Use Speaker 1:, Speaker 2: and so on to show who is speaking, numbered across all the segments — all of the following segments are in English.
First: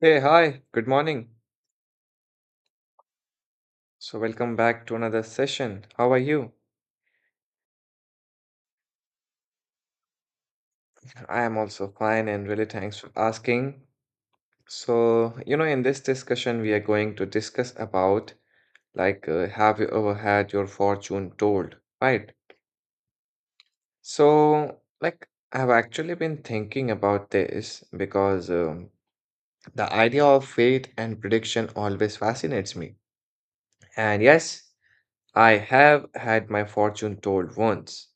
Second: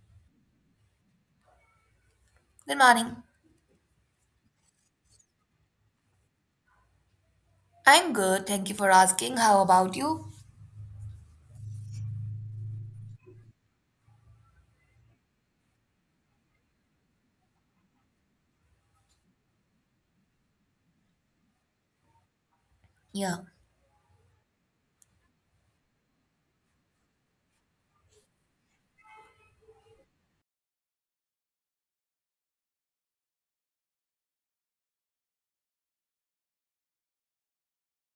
Speaker 1: Hey, hi, good morning.
Speaker 2: Good morning.
Speaker 1: So, welcome back to another session. How are you?
Speaker 2: I'm good. Thank you for asking. How about you?
Speaker 1: I am also fine and really thanks for asking. So, in this discussion, we are going to discuss about have you ever had your fortune told, right?
Speaker 2: Yeah,
Speaker 1: So, like, I've actually been thinking about this because the idea of fate and prediction always fascinates me. And yes, I have had my fortune told once.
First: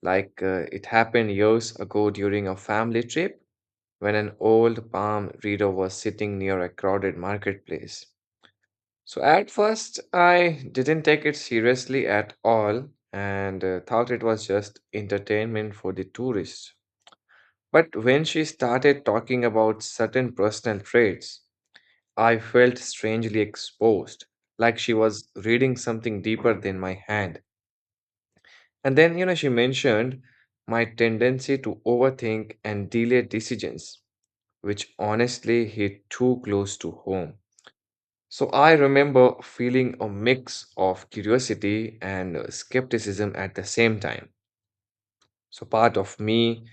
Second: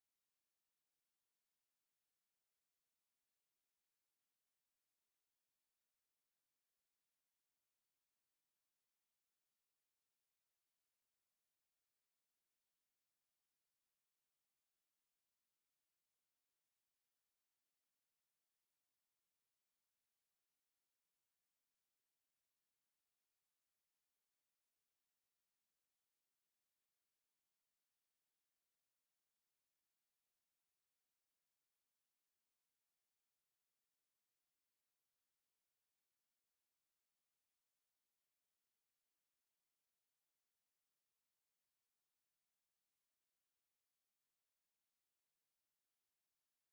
Speaker 1: Like it happened years ago during a family trip when an old palm reader was sitting near a crowded marketplace. So at first, I didn't take it seriously at all and thought it was just entertainment for the tourists. But when she started talking about certain personal traits, I felt strangely exposed, like she was reading something deeper than my hand. And then, she mentioned my tendency to overthink and delay decisions, which honestly hit too close to home. So I remember feeling a mix of curiosity and skepticism at the same time. So part of me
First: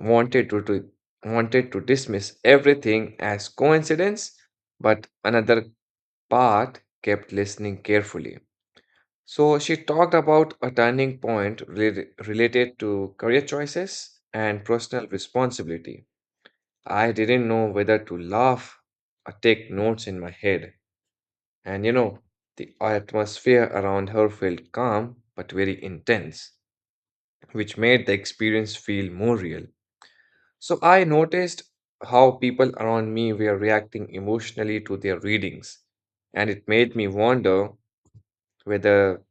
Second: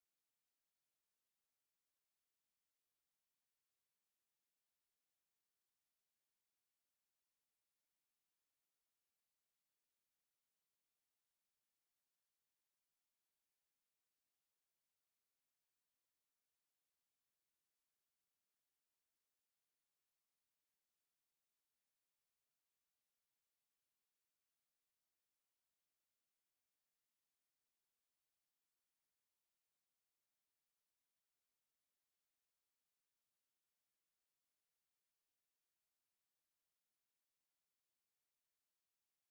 Speaker 1: wanted to, to wanted to dismiss everything as coincidence, but another part kept listening carefully. So she talked about a turning point related to career choices and personal responsibility. I didn't know whether to laugh or take notes in my head. And the atmosphere around her felt calm but very intense, which made the experience feel more real. So I noticed how people around me were reacting emotionally to their readings, and it made me wonder whether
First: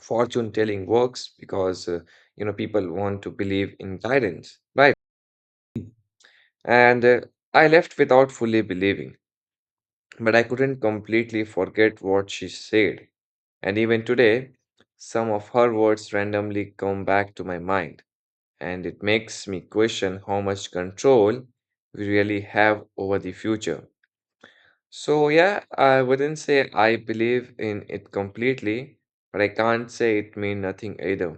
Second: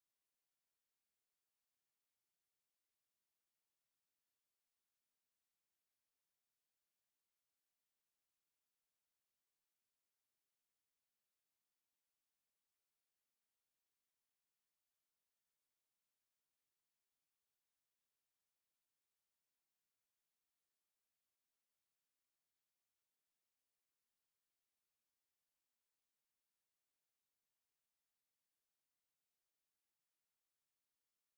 Speaker 1: fortune telling works because people want to believe in guidance, right? and I left without fully believing, but I couldn't completely forget what she said. And even today, some of her words randomly come back to my mind, and it makes me question how much control we really have over the future. So yeah, I wouldn't say I believe in it completely, but I can't say it means nothing either.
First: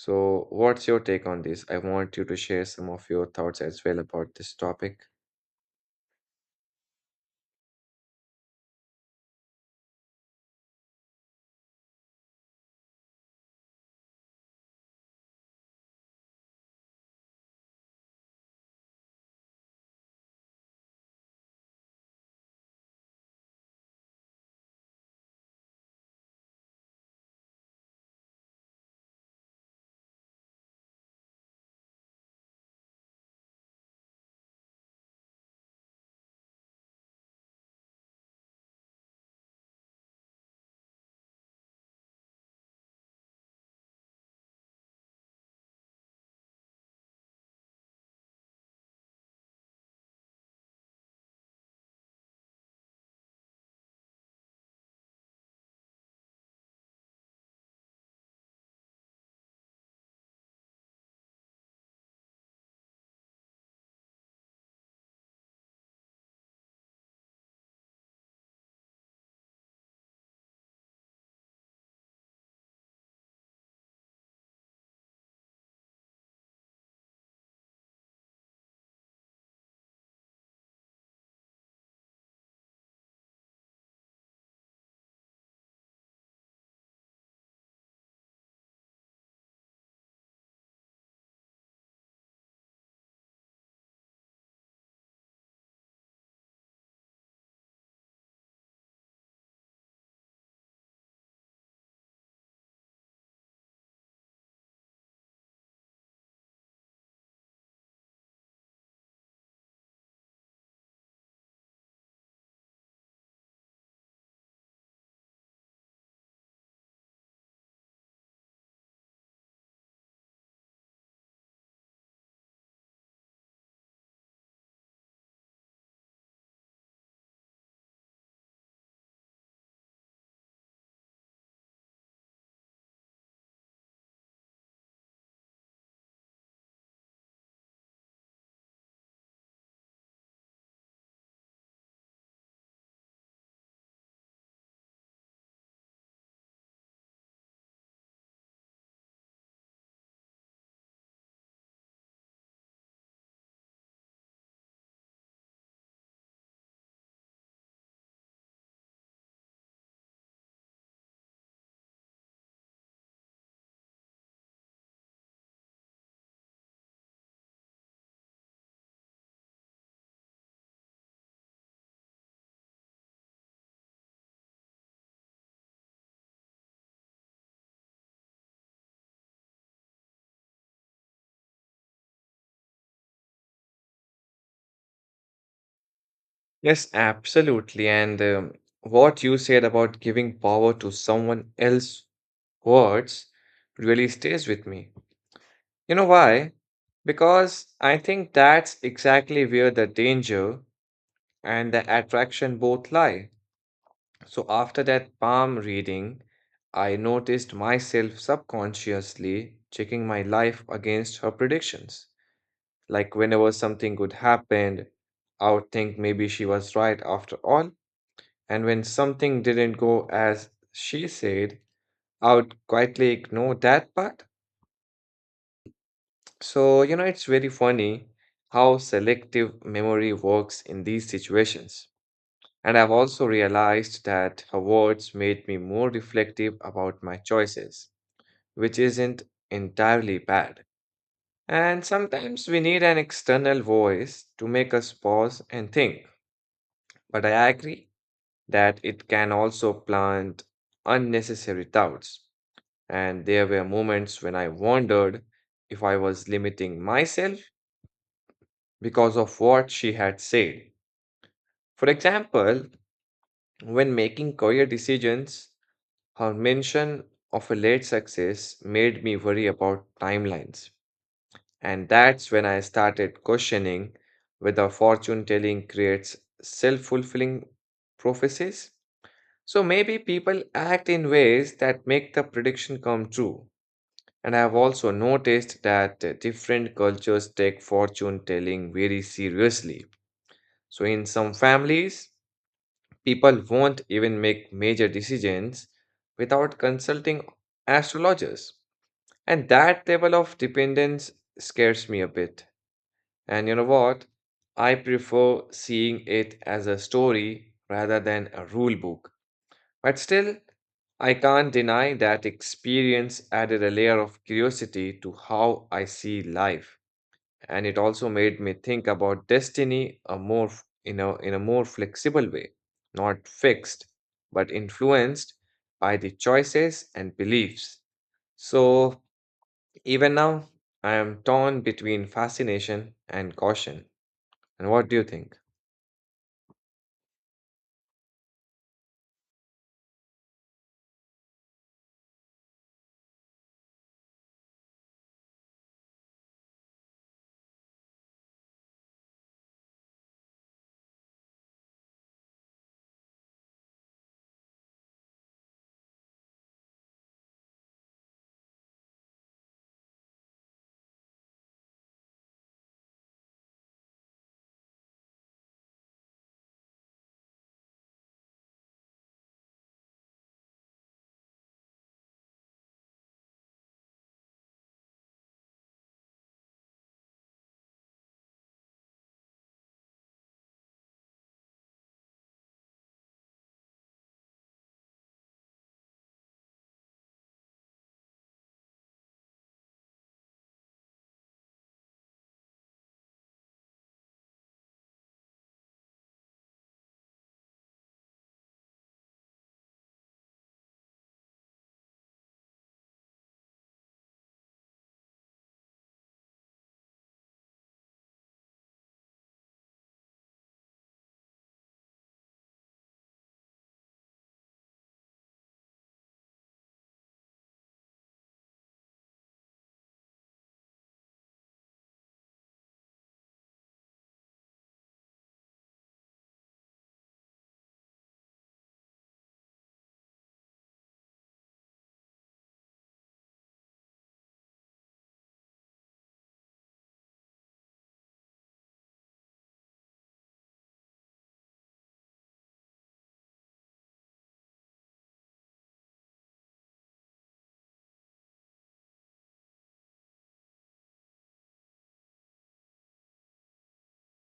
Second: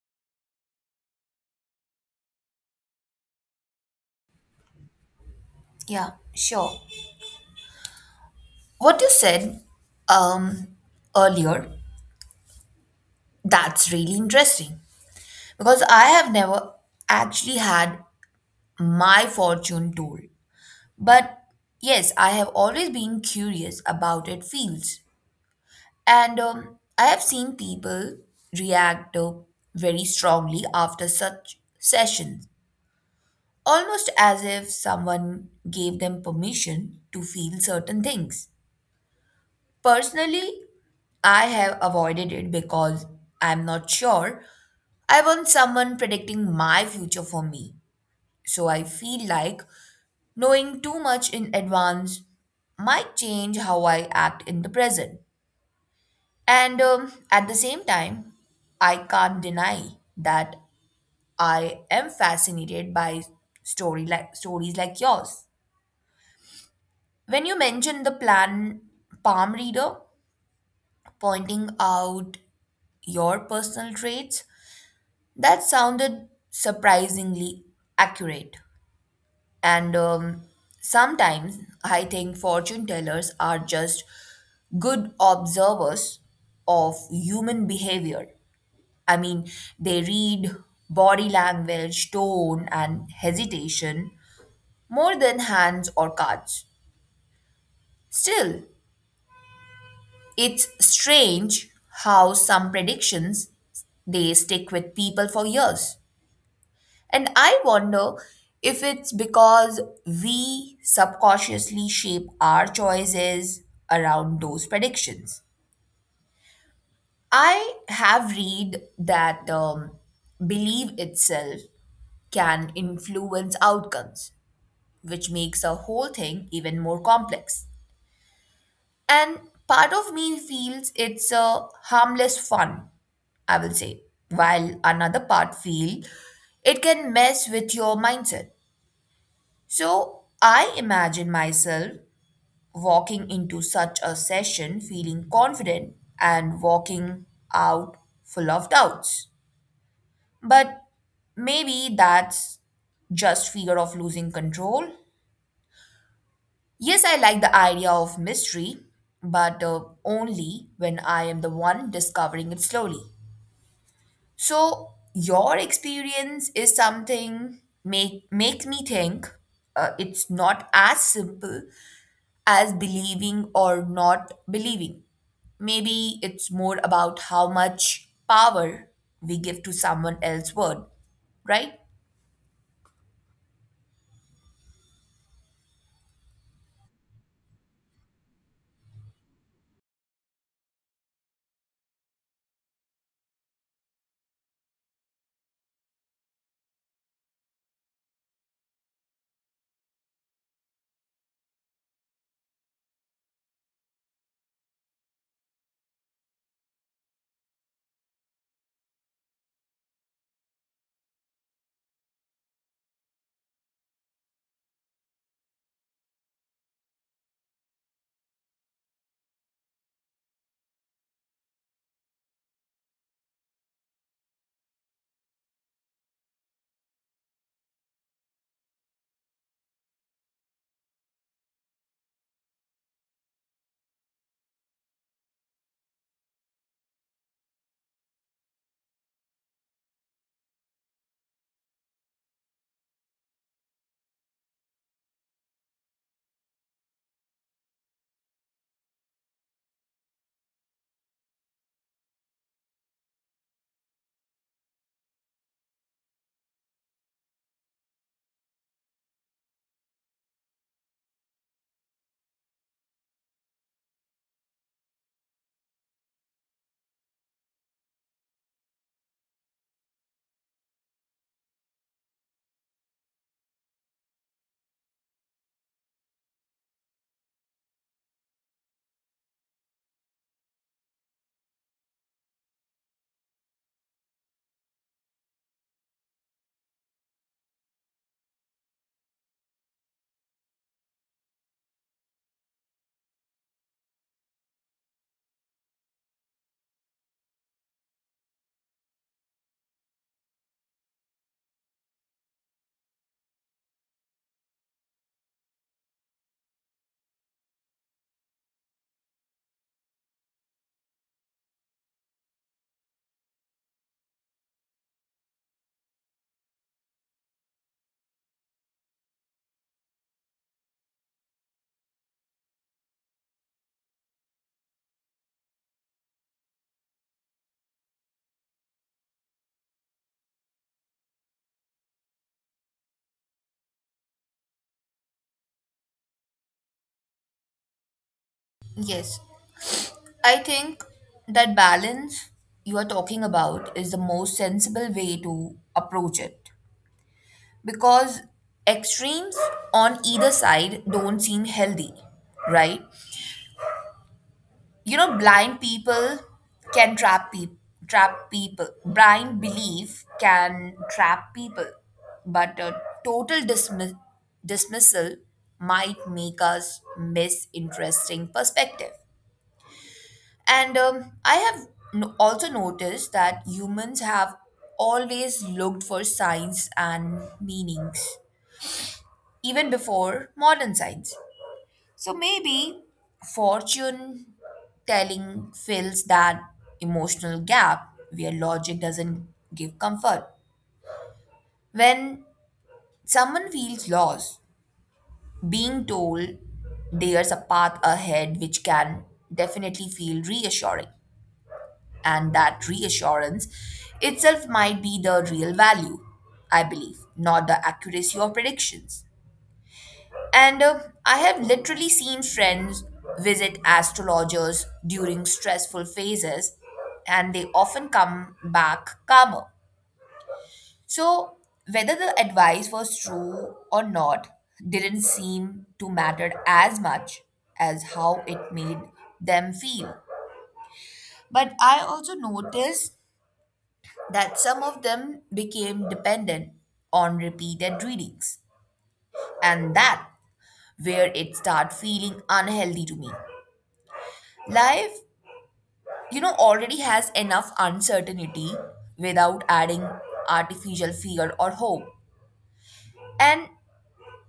Speaker 1: So, what's your take on this? I want you to share some of your thoughts as well about this topic.
Speaker 2: yeah, sure. What you said um earlier, that's really interesting because I have never actually had my fortune told. But yes, I have always been curious about it Fields. And I have seen people react very strongly after such sessions, almost as if someone gave them permission to feel certain things. Personally, I have avoided it because I'm not sure I want someone predicting my future for me. So I feel like knowing too much in advance might change how I act in the present. And At the same time, I can't deny that I am fascinated by story like stories like yours. When you mentioned the plan palm reader pointing out your personal traits, that sounded surprisingly accurate. And Sometimes I think fortune tellers are just good observers of human behavior. I mean, they read body language, tone, and hesitation more than hands or cards. Still, it's strange how some predictions, they stick with people for years. And I wonder if it's because we subconsciously shape our choices around those predictions. I have read that belief itself can influence outcomes, which makes the whole thing even more complex. And part of me feels it's a harmless fun, I will say, while another part feel it can mess with your mindset. So I imagine myself walking into such a session feeling confident and walking out full of doubts. But maybe that's just fear of losing control. Yes, I like the idea of mystery, but only when I am the one discovering it slowly. So your experience is something makes me think it's not as simple as believing or not believing. Maybe it's more about how much power we give to someone else's word, right?
Speaker 1: Yes, absolutely. And what you said about giving power to someone else's words really stays with me. You know why? Because I think that's exactly where the danger and the attraction both lie. So after that palm reading, I noticed myself subconsciously checking my life against her predictions. Like whenever something good happened, I would think maybe she was right after all. And when something didn't go as she said, I would quietly ignore that part. So, it's very funny how selective memory works in these situations. And I've also realized that her words made me more reflective about my choices, which isn't entirely bad. And sometimes we need an external voice to make us pause and think. But I agree that it can also plant unnecessary doubts. And there were moments when I wondered if I was limiting myself because of what she had said. For example, when making career decisions, her mention of a late success made me worry about timelines. And that's when I started questioning whether fortune telling creates self fulfilling prophecies. So maybe people act in ways that make the prediction come true. And I have also noticed that different cultures take fortune telling very seriously. So in some families, people won't even make major decisions without consulting astrologers. And that level of dependence scares me a bit. And you know what? I prefer seeing it as a story rather than a rule book. But still, I can't deny that experience added a layer of curiosity to how I see life. And it also made me think about destiny in in a more flexible way, not fixed, but influenced by the choices and beliefs. So even now, I am torn between fascination and caution. And what do you think?
Speaker 2: Yes. I think that balance you are talking about is the most sensible way to approach it, because extremes on either side don't seem healthy, right? You know, blind people can trap people. Trap people. Blind belief can trap people, but a total dismissal might make us miss interesting perspective. And I have also noticed that humans have always looked for signs and meanings, even before modern science. So maybe fortune telling fills that emotional gap where logic doesn't give comfort. When someone feels lost, being told there's a path ahead which can definitely feel reassuring, and that reassurance itself might be the real value, I believe, not the accuracy of predictions. And I have literally seen friends visit astrologers during stressful phases, and they often come back calmer. So, whether the advice was true or not didn't seem to matter as much as how it made them feel. But I also noticed that some of them became dependent on repeated readings, and that where it started feeling unhealthy to me. Life, you know, already has enough uncertainty without adding artificial fear or hope, and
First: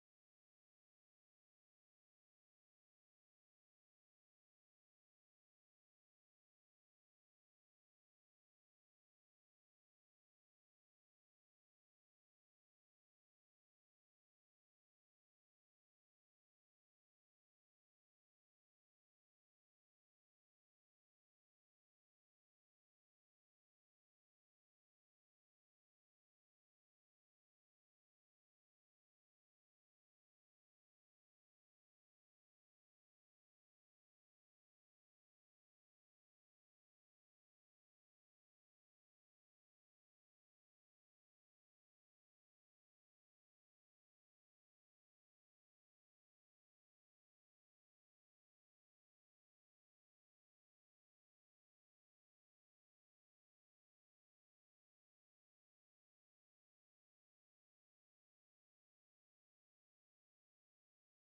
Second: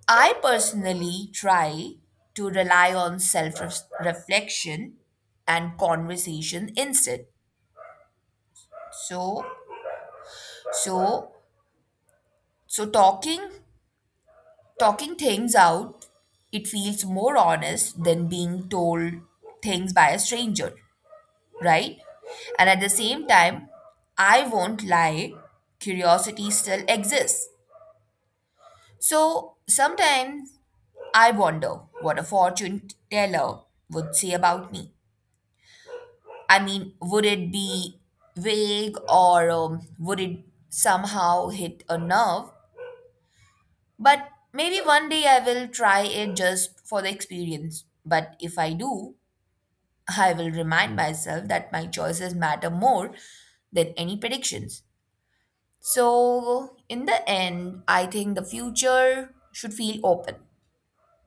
Speaker 2: I personally try to rely on self reflection and conversation instead. So so so talking things out, it feels more honest than being told things by a stranger, right? And at the same time, I won't lie, curiosity still exists. So sometimes I wonder what a fortune teller would say about me. I mean, would it be vague, or would it somehow hit a nerve? But maybe one day I will try it just for the experience. But if I do, I will remind myself that my choices matter more than any predictions. So, in the end, I think the future should feel open.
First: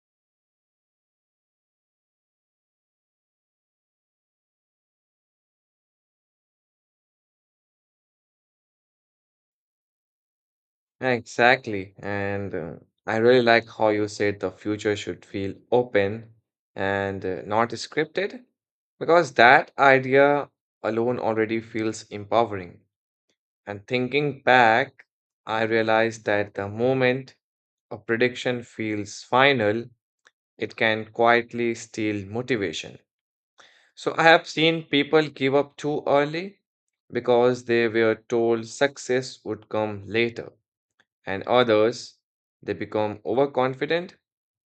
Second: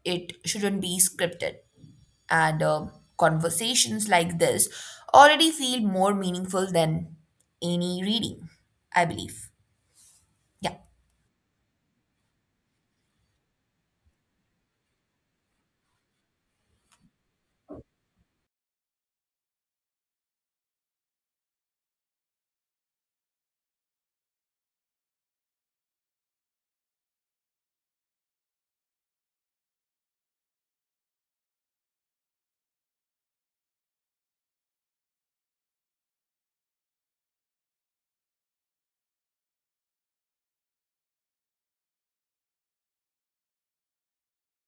Speaker 2: It shouldn't be scripted. And Conversations like this already feel more meaningful than any reading, I believe. Yeah.
Speaker 1: Exactly. And I really like how you said the future should feel open and not scripted, because that idea alone already feels empowering. And thinking back, I realized that the moment a prediction feels final, it can quietly steal motivation. So I have seen people give up too early because they were told success would come later, and others, they become overconfident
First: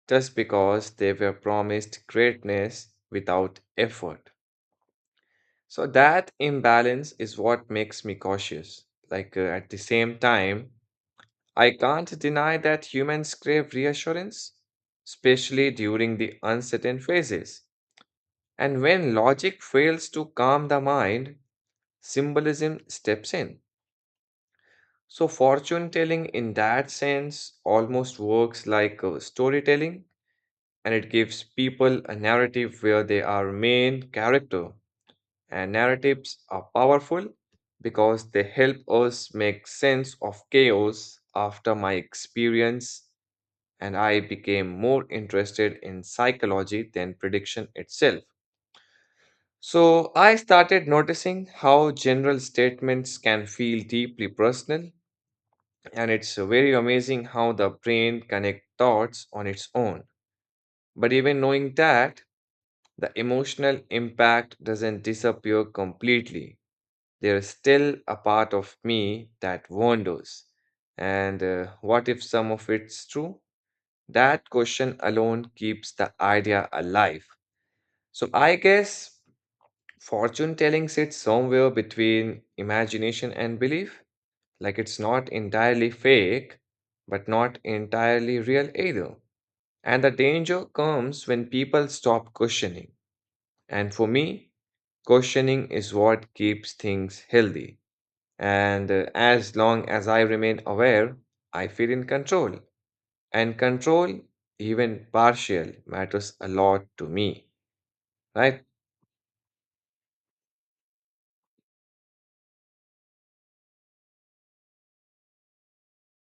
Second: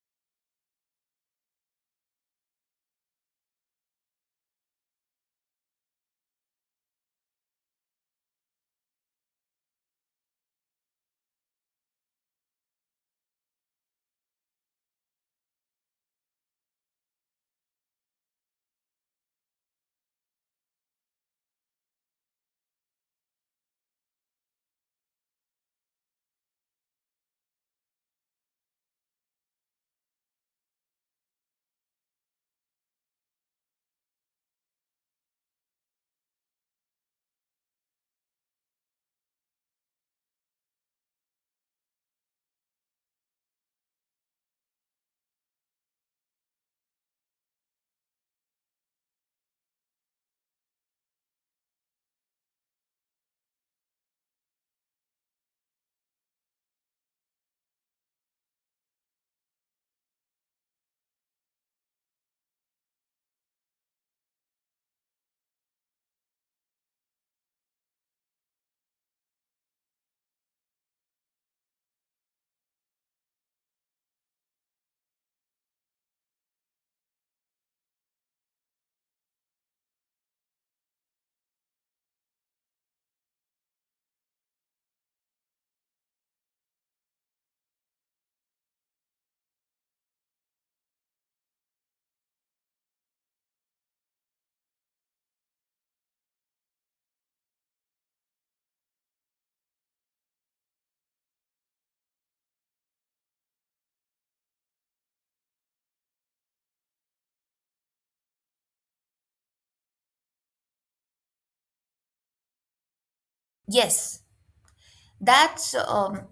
Speaker 1: just because they were promised greatness without effort. So that imbalance is what makes me cautious. Like at the same time, I can't deny that humans crave reassurance, especially during the uncertain phases. And when logic fails to calm the mind, symbolism steps in. So, fortune telling in that sense almost works like storytelling, and it gives people a narrative where they are main character. And narratives are powerful because they help us make sense of chaos. After my experience, and I became more interested in psychology than prediction itself. So I started noticing how general statements can feel deeply personal, and it's very amazing how the brain connects thoughts on its own. But even knowing that, the emotional impact doesn't disappear completely. There's still a part of me that wonders. And what if some of it's true? That question alone keeps the idea alive. So I guess fortune telling sits somewhere between imagination and belief. Like it's not entirely fake, but not entirely real either. And the danger comes when people stop questioning. And for me, questioning is what keeps things healthy. And as long as I remain aware, I feel in control. And control, even partial, matters a lot to me, right?
Speaker 2: Yes, that's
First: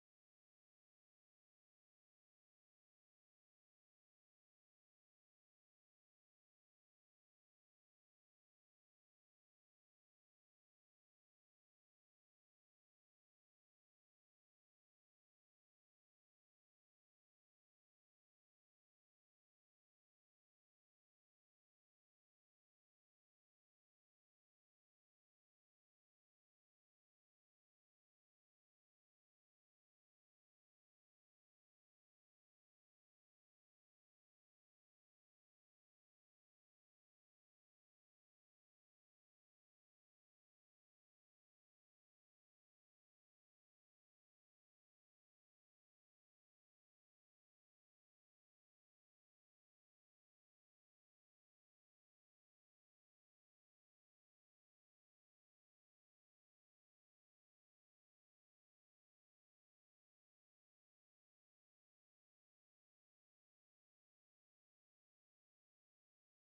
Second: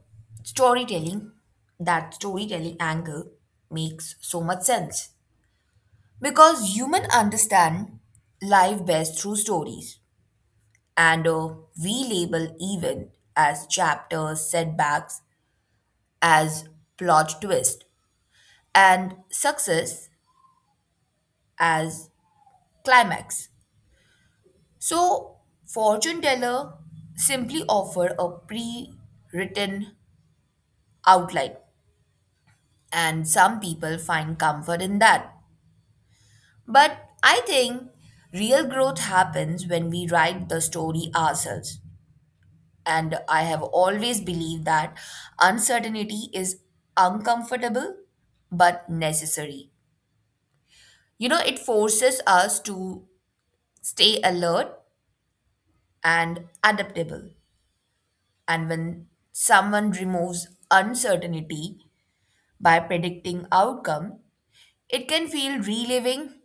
Speaker 2: storytelling. That storytelling angle makes so much sense because human understand life best through stories, and we label even as chapters, setbacks as plot twist, and success as climax. So, fortune teller simply offer a pre-written outline, and some people find comfort in that. But I think real growth happens when we write the story ourselves. And I have always believed that uncertainty is uncomfortable but necessary. You know, it forces us to stay alert and adaptable. And when someone removes uncertainty by predicting outcome, it can feel relieving,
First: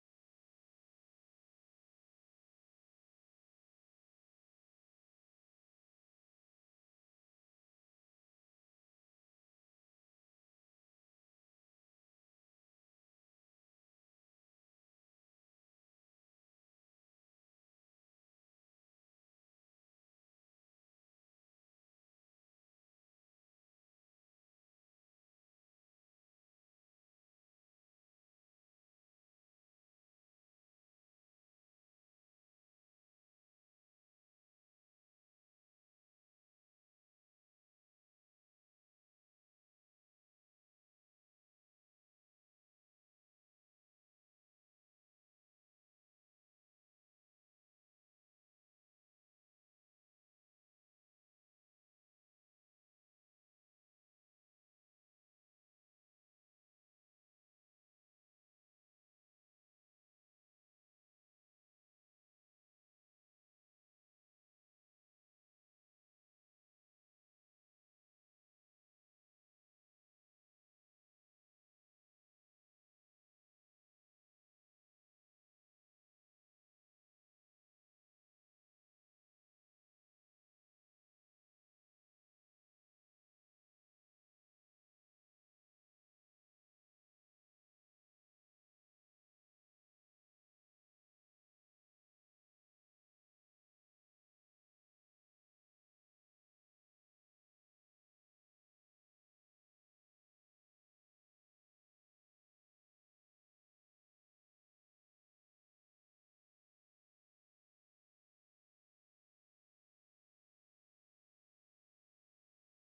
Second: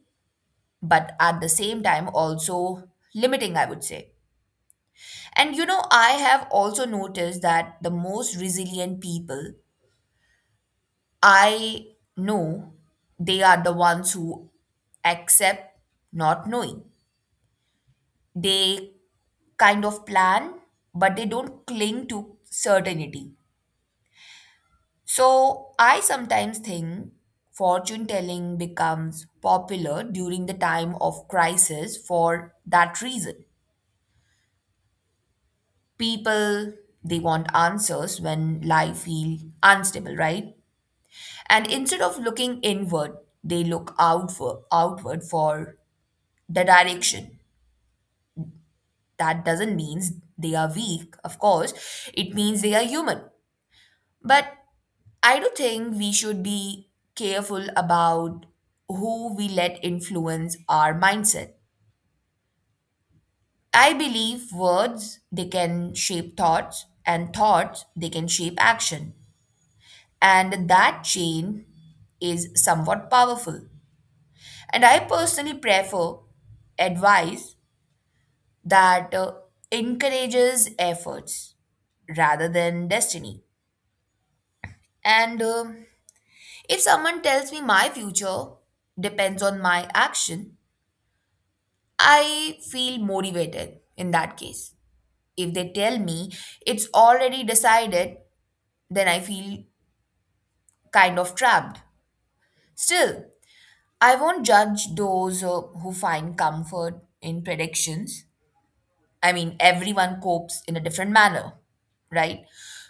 Speaker 2: but at the same time also limiting, I would say. And you know, I have also noticed that the most resilient people I know, they are the ones who accept not knowing. They kind of plan, but they don't cling to certainty. So I sometimes think fortune telling becomes popular during the time of crisis for that reason. People, they want answers when life feels unstable, right? And instead of looking inward, they look outward for the direction. That doesn't mean they are weak, of course. It means they are human. But I do think we should be careful about who we let influence our mindset. I believe words, they can shape thoughts, and thoughts, they can shape action, and that chain is somewhat powerful. And I personally prefer advice that encourages efforts rather than destiny. And if someone tells me my future depends on my action, I feel motivated in that case. If they tell me it's already decided, then I feel kind of trapped. Still, I won't judge those who find comfort in predictions. I mean, everyone copes in a different manner, right?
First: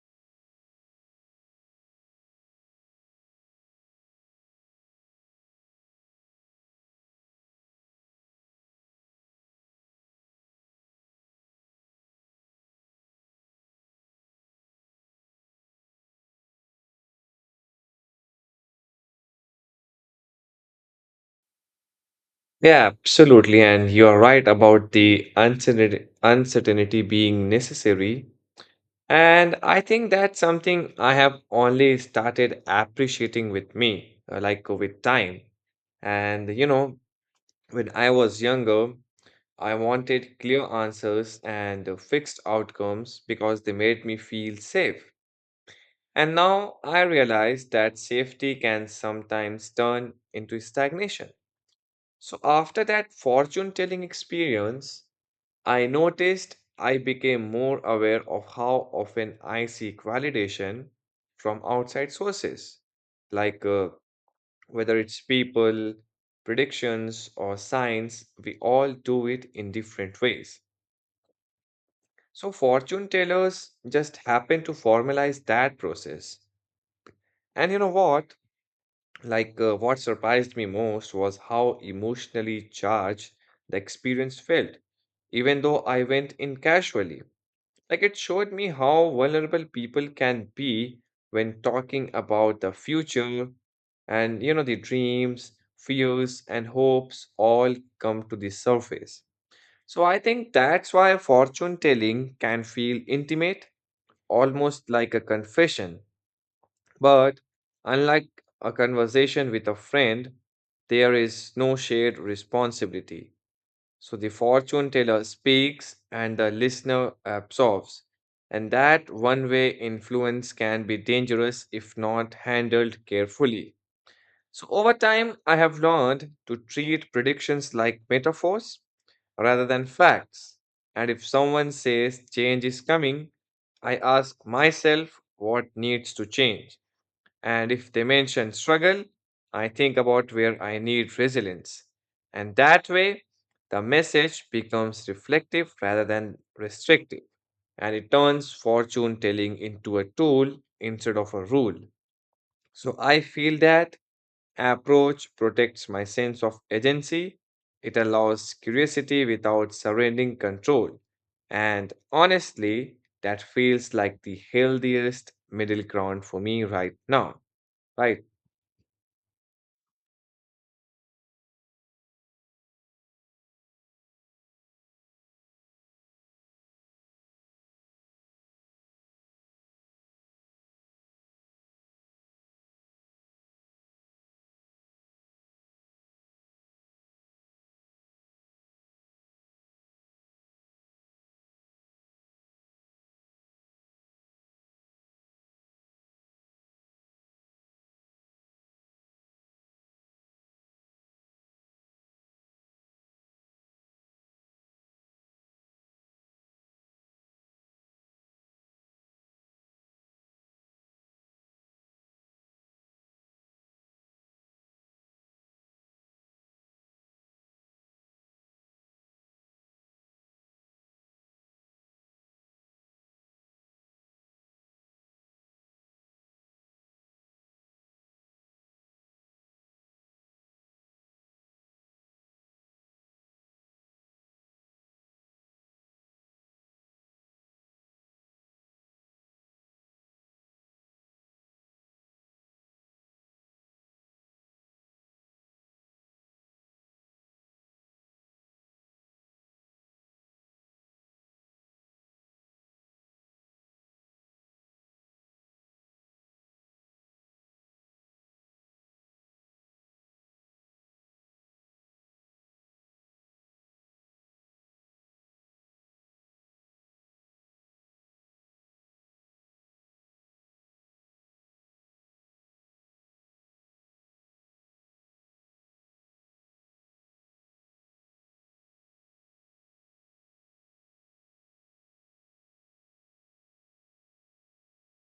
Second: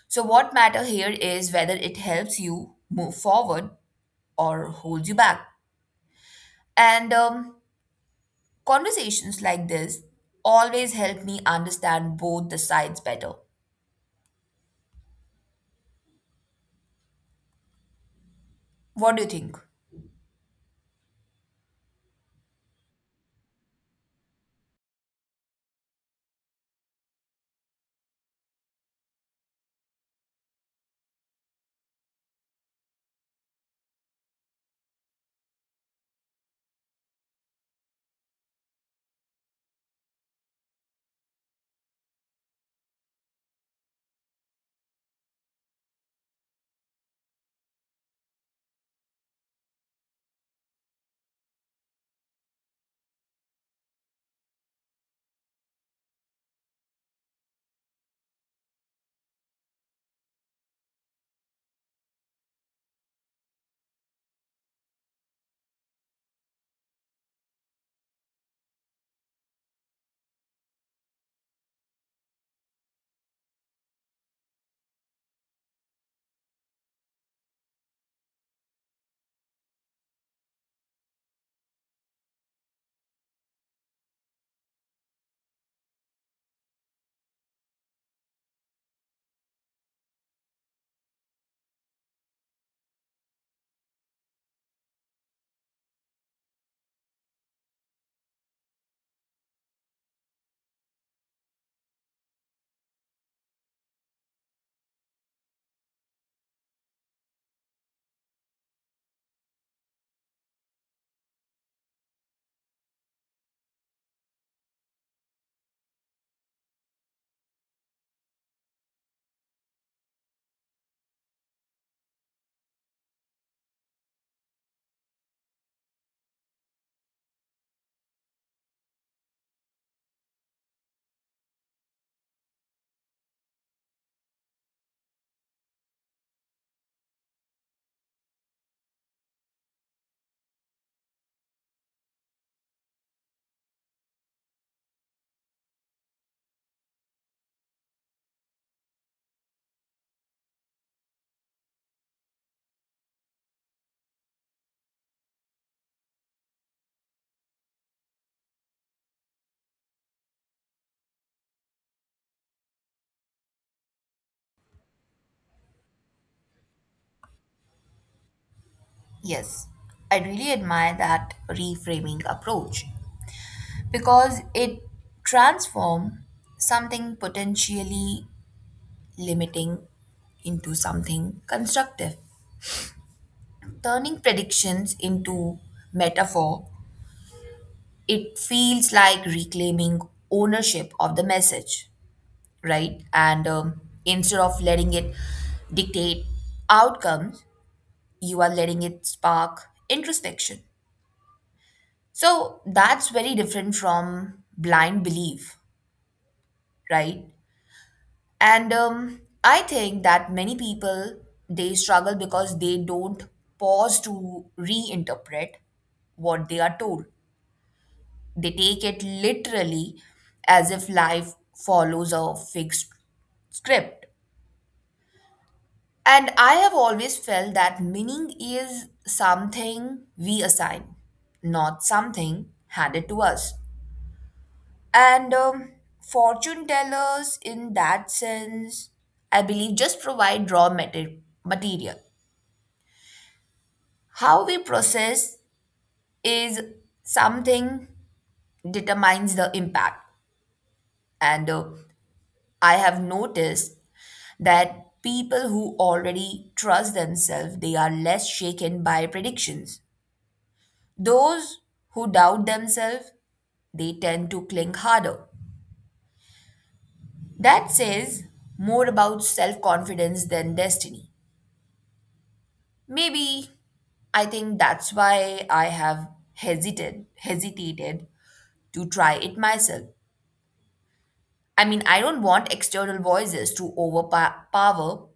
Speaker 2: So, what matter here is whether it helps you move forward or holds you back. And Conversations like this always help me understand both the sides better. What do you think?
Speaker 1: Yeah, absolutely. And you're right about the uncertainty being necessary. And I think that's something I have only started appreciating with me, like with time. And you know, when I was younger, I wanted clear answers and fixed outcomes because they made me feel safe. And now I realize that safety can sometimes turn into stagnation. So, after that fortune telling experience, I noticed I became more aware of how often I seek validation from outside sources, like whether it's people, predictions, or signs, we all do it in different ways. So fortune tellers just happen to formalize that process. And you know what? Like what surprised me most was how emotionally charged the experience felt, even though I went in casually. Like it showed me how vulnerable people can be when talking about the future, and you know the dreams, fears and hopes all come to the surface. So I think that's why fortune telling can feel intimate, almost like a confession. But unlike a conversation with a friend, there is no shared responsibility. So the fortune teller speaks and the listener absorbs. And that one way influence can be dangerous if not handled carefully. So, over time, I have learned to treat predictions like metaphors rather than facts. And if someone says change is coming, I ask myself what needs to change. And if they mention struggle, I think about where I need resilience. And that way, the message becomes reflective rather than restrictive. And it turns fortune telling into a tool instead of a rule. So I feel that approach protects my sense of agency. It allows curiosity without surrendering control. And honestly, that feels like the healthiest middle ground for me right now. Right.
Speaker 2: Yes, I really admire that reframing approach because it transforms something potentially limiting into something constructive. Turning predictions into metaphor, it feels like reclaiming ownership of the message, right? And Instead of letting it dictate outcomes, you are letting it spark introspection. So that's very different from blind belief, right? And I think that many people, they struggle because they don't pause to reinterpret what they are told. They take it literally as if life follows a fixed script. And I have always felt that meaning is something we assign, not something handed to us. And Fortune tellers, in that sense, I believe just provide raw material. How we process is something determines the impact. And I have noticed that people who already trust themselves, they are less shaken by predictions. Those who doubt themselves, they tend to cling harder. That says more about self confidence than destiny. Maybe I think that's why I have hesitated to try it myself. I mean, I don't want external voices to overpower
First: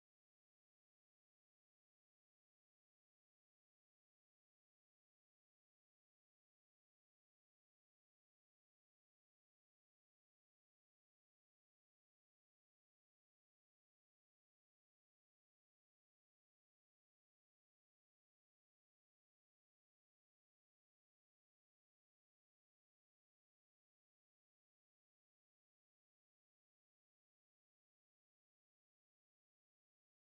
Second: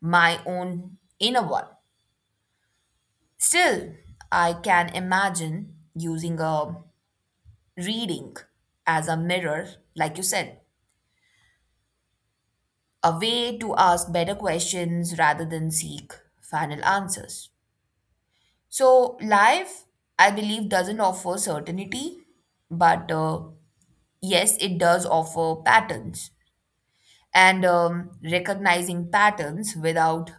Speaker 2: my own inner one. Still, I can imagine using a reading as a mirror, like you said, a way to ask better questions rather than seek final answers. So, life, I believe, doesn't offer certainty, but yes, it does offer patterns, and recognizing patterns without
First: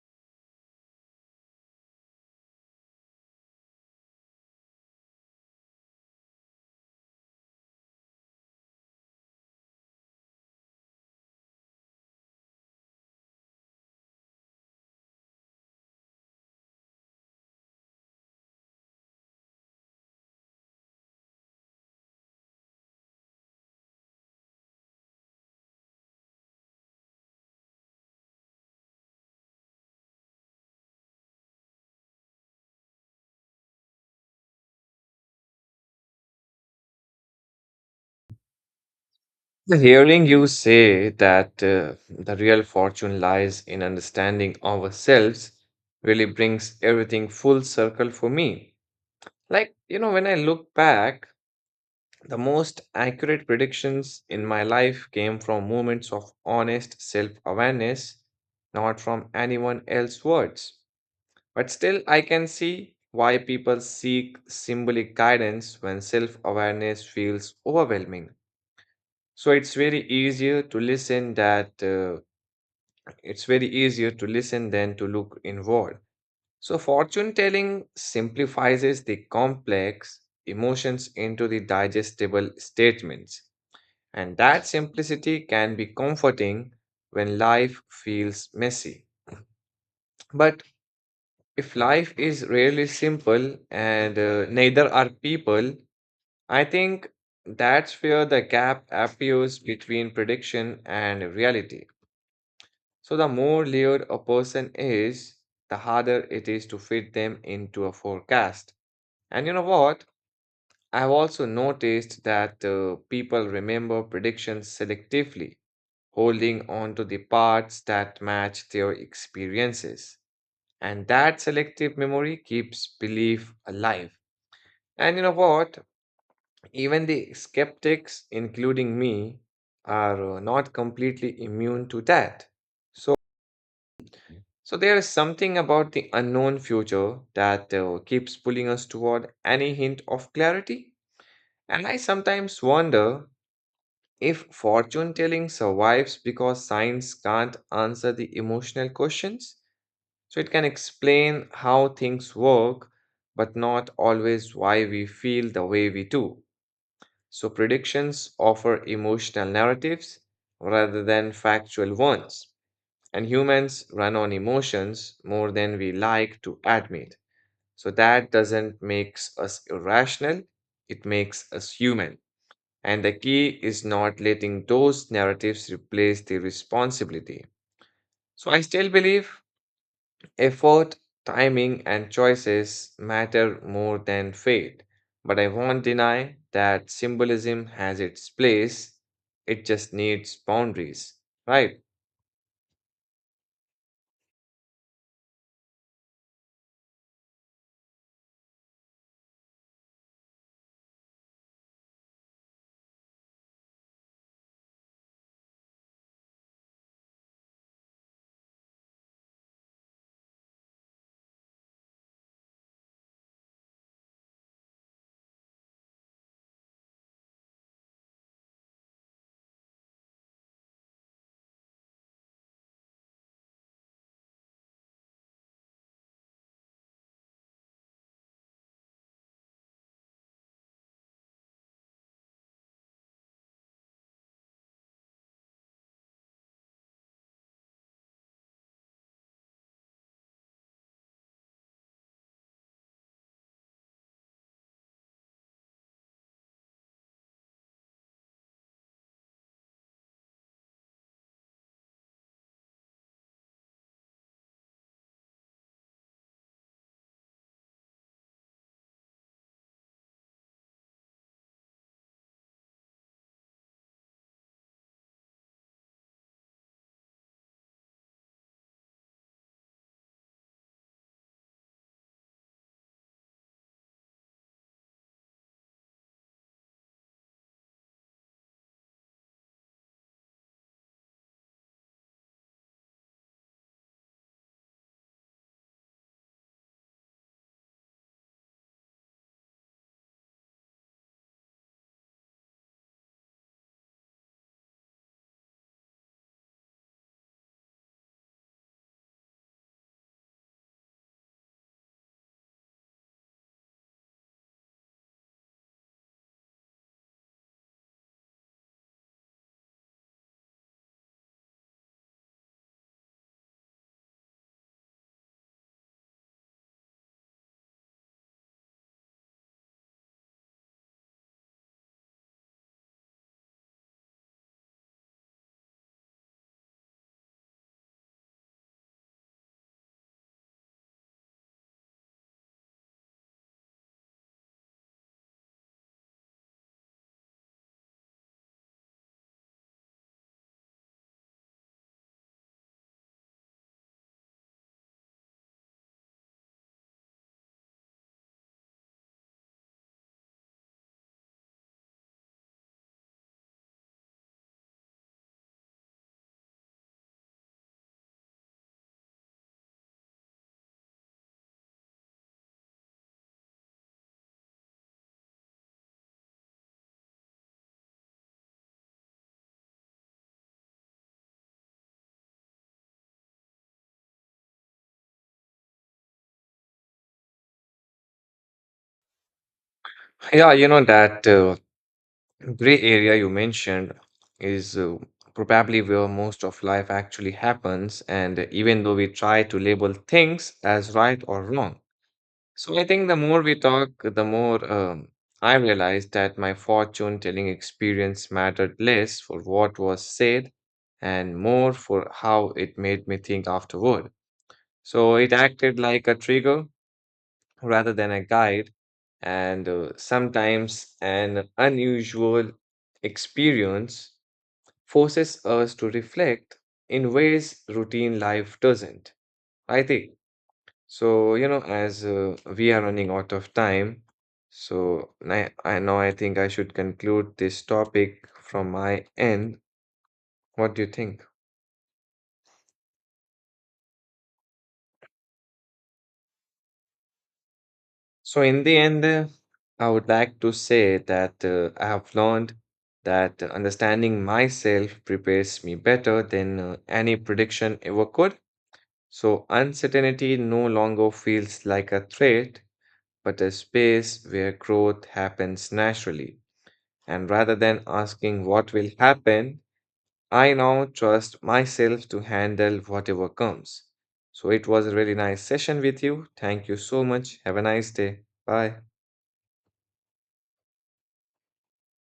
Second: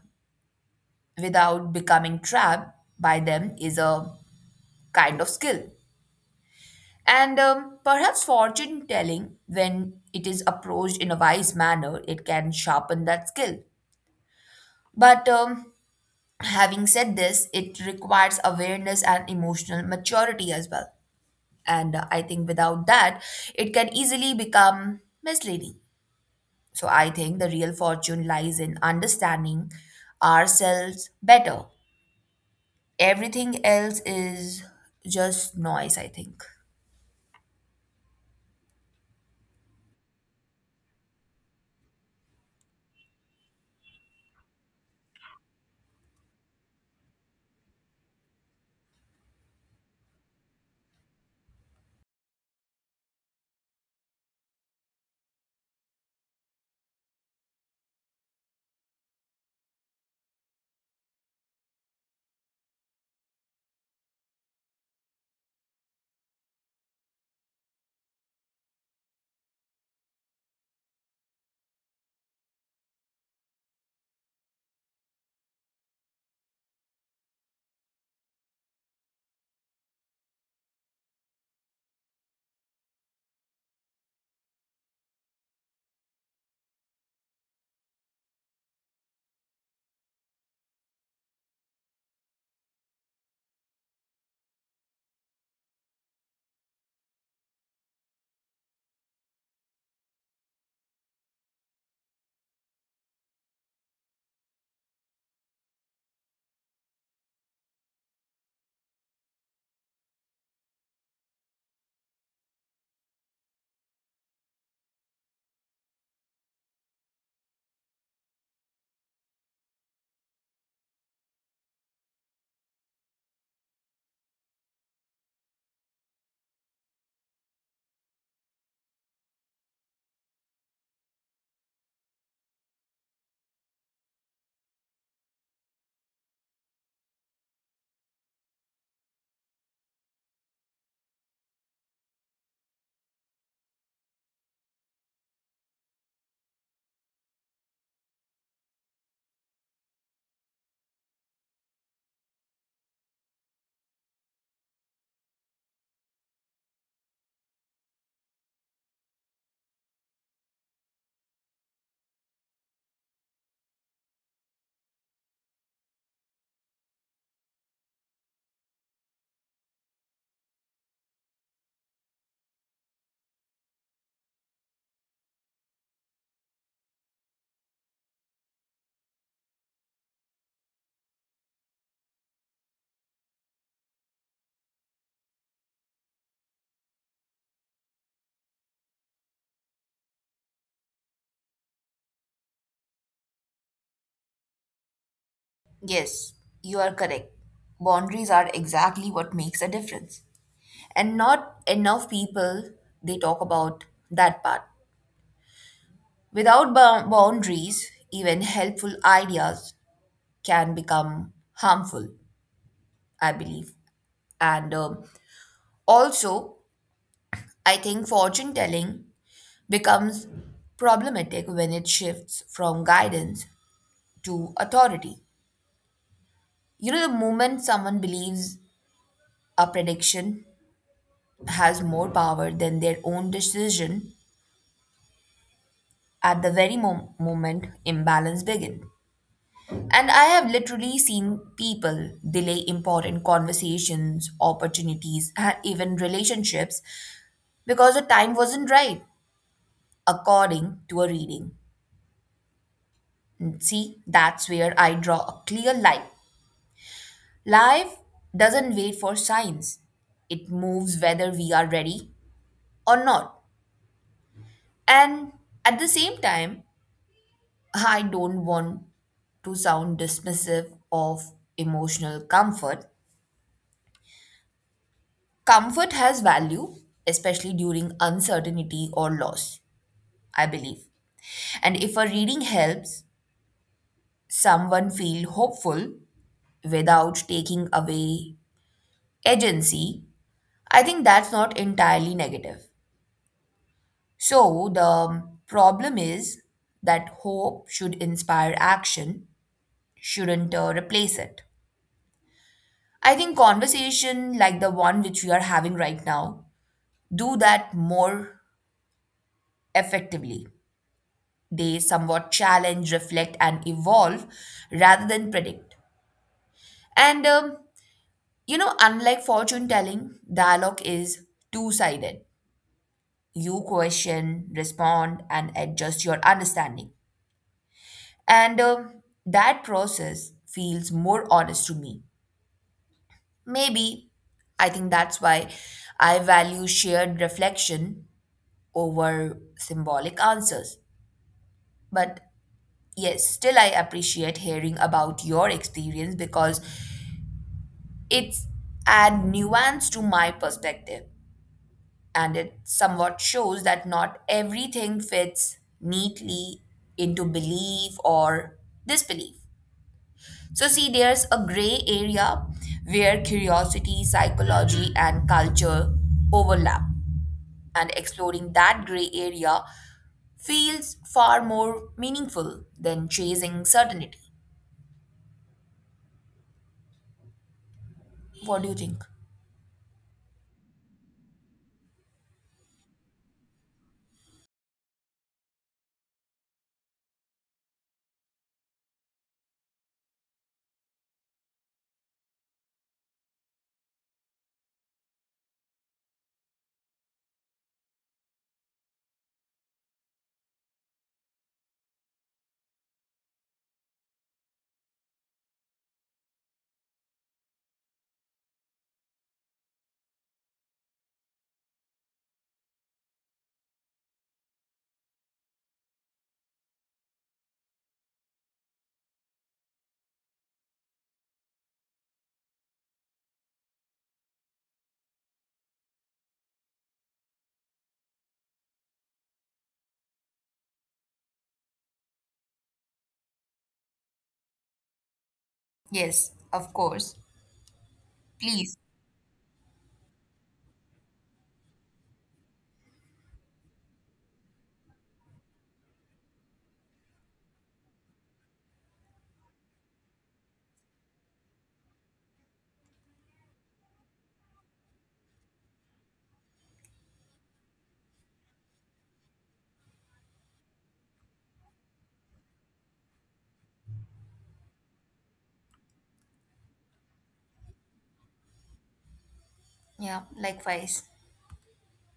Speaker 2: without becoming trapped by them is a kind of skill. And Perhaps fortune telling, when it is approached in a wise manner, it can sharpen that skill. But having said this, it requires awareness and emotional maturity as well. And I think without that, it can easily become misleading. So I think the real fortune lies in understanding ourselves better. Everything else is just noise, I think.
Speaker 1: The hearing you say that the real fortune lies in understanding ourselves really brings everything full circle for me. Like, you know, when I look back, the most accurate predictions in my life came from moments of honest self awareness, not from anyone else's words. But still, I can see why people seek symbolic guidance when self awareness feels overwhelming. So it's very easier to listen than to look inward. So fortune telling simplifies the complex emotions into the digestible statements, and that simplicity can be comforting when life feels messy. But if life is really simple and neither are people, I think that's where the gap appears between prediction and reality. So, the more layered a person is, the harder it is to fit them into a forecast. And you know what? I've also noticed that people remember predictions selectively, holding on to the parts that match their experiences. And that selective memory keeps belief alive. And you know what? Even the skeptics, including me, are not completely immune to that. So, so there is something about the unknown future that keeps pulling us toward any hint of clarity. And I sometimes wonder if fortune telling survives because science can't answer the emotional questions. So it can explain how things work, but not always why we feel the way we do. So predictions offer emotional narratives rather than factual ones. And humans run on emotions more than we like to admit. So that doesn't make us irrational, it makes us human. And the key is not letting those narratives replace the responsibility. So I still believe effort, timing, and choices matter more than fate, but I won't deny that symbolism has its place. It just needs boundaries, right?
Speaker 2: Yes, you are correct. Boundaries are exactly what makes a difference. And not enough people, they talk about that part. Without boundaries, even helpful ideas can become harmful, I believe. And Also, I think fortune telling becomes problematic when it shifts from guidance to authority. You know, the moment someone believes a prediction has more power than their own decision, at the very moment, imbalance begins. And I have literally seen people delay important conversations, opportunities, and even relationships because the time wasn't right, according to a reading. And see, that's where I draw a clear line. Life doesn't wait for signs. It moves whether we are ready or not. And at the same time, I don't want to sound dismissive of emotional comfort. Comfort has value, especially during uncertainty or loss, I believe. And if a reading helps someone feel hopeful without taking away agency, I think that's not entirely negative. So the problem is that hope should inspire action, shouldn't replace it. I think conversation like the one which we are having right now do that more effectively. They somewhat challenge, reflect, and evolve rather than predict. And You know, unlike fortune telling, dialogue is two sided. You question, respond, and adjust your understanding. And That process feels more honest to me. Maybe I think that's why I value shared reflection over symbolic answers. But yes, still I appreciate hearing about your experience because it's add nuance to my perspective, and it somewhat shows that not everything fits neatly into belief or disbelief. So, see, there's a gray area where curiosity, psychology, and culture overlap, and exploring that gray area feels far more meaningful than chasing certainty. What do you think?
Speaker 1: Yeah, you know, that gray area you mentioned is probably where most of life actually happens, and even though we try to label things as right or wrong, so I think the more we talk, the more I realized that my fortune telling experience mattered less for what was said and more for how it made me think afterward. So it acted like a trigger rather than a guide, and sometimes an unusual experience forces us to reflect in ways routine life doesn't, right? So, you know, as we are running out of time, so I think I should conclude this topic from my end. What do you think?
Speaker 2: Yes, of course.
Speaker 1: So, in the
Speaker 2: Please.
Speaker 1: end, I would like to say that I have learned that understanding myself prepares me better than any prediction ever could. So, uncertainty no longer feels like a threat, but a space where growth happens naturally. And rather than asking what will happen, I now trust myself to handle whatever comes. So it was a really nice session with you. Thank you so much. Have a nice day. Bye.
Speaker 2: Yeah, please.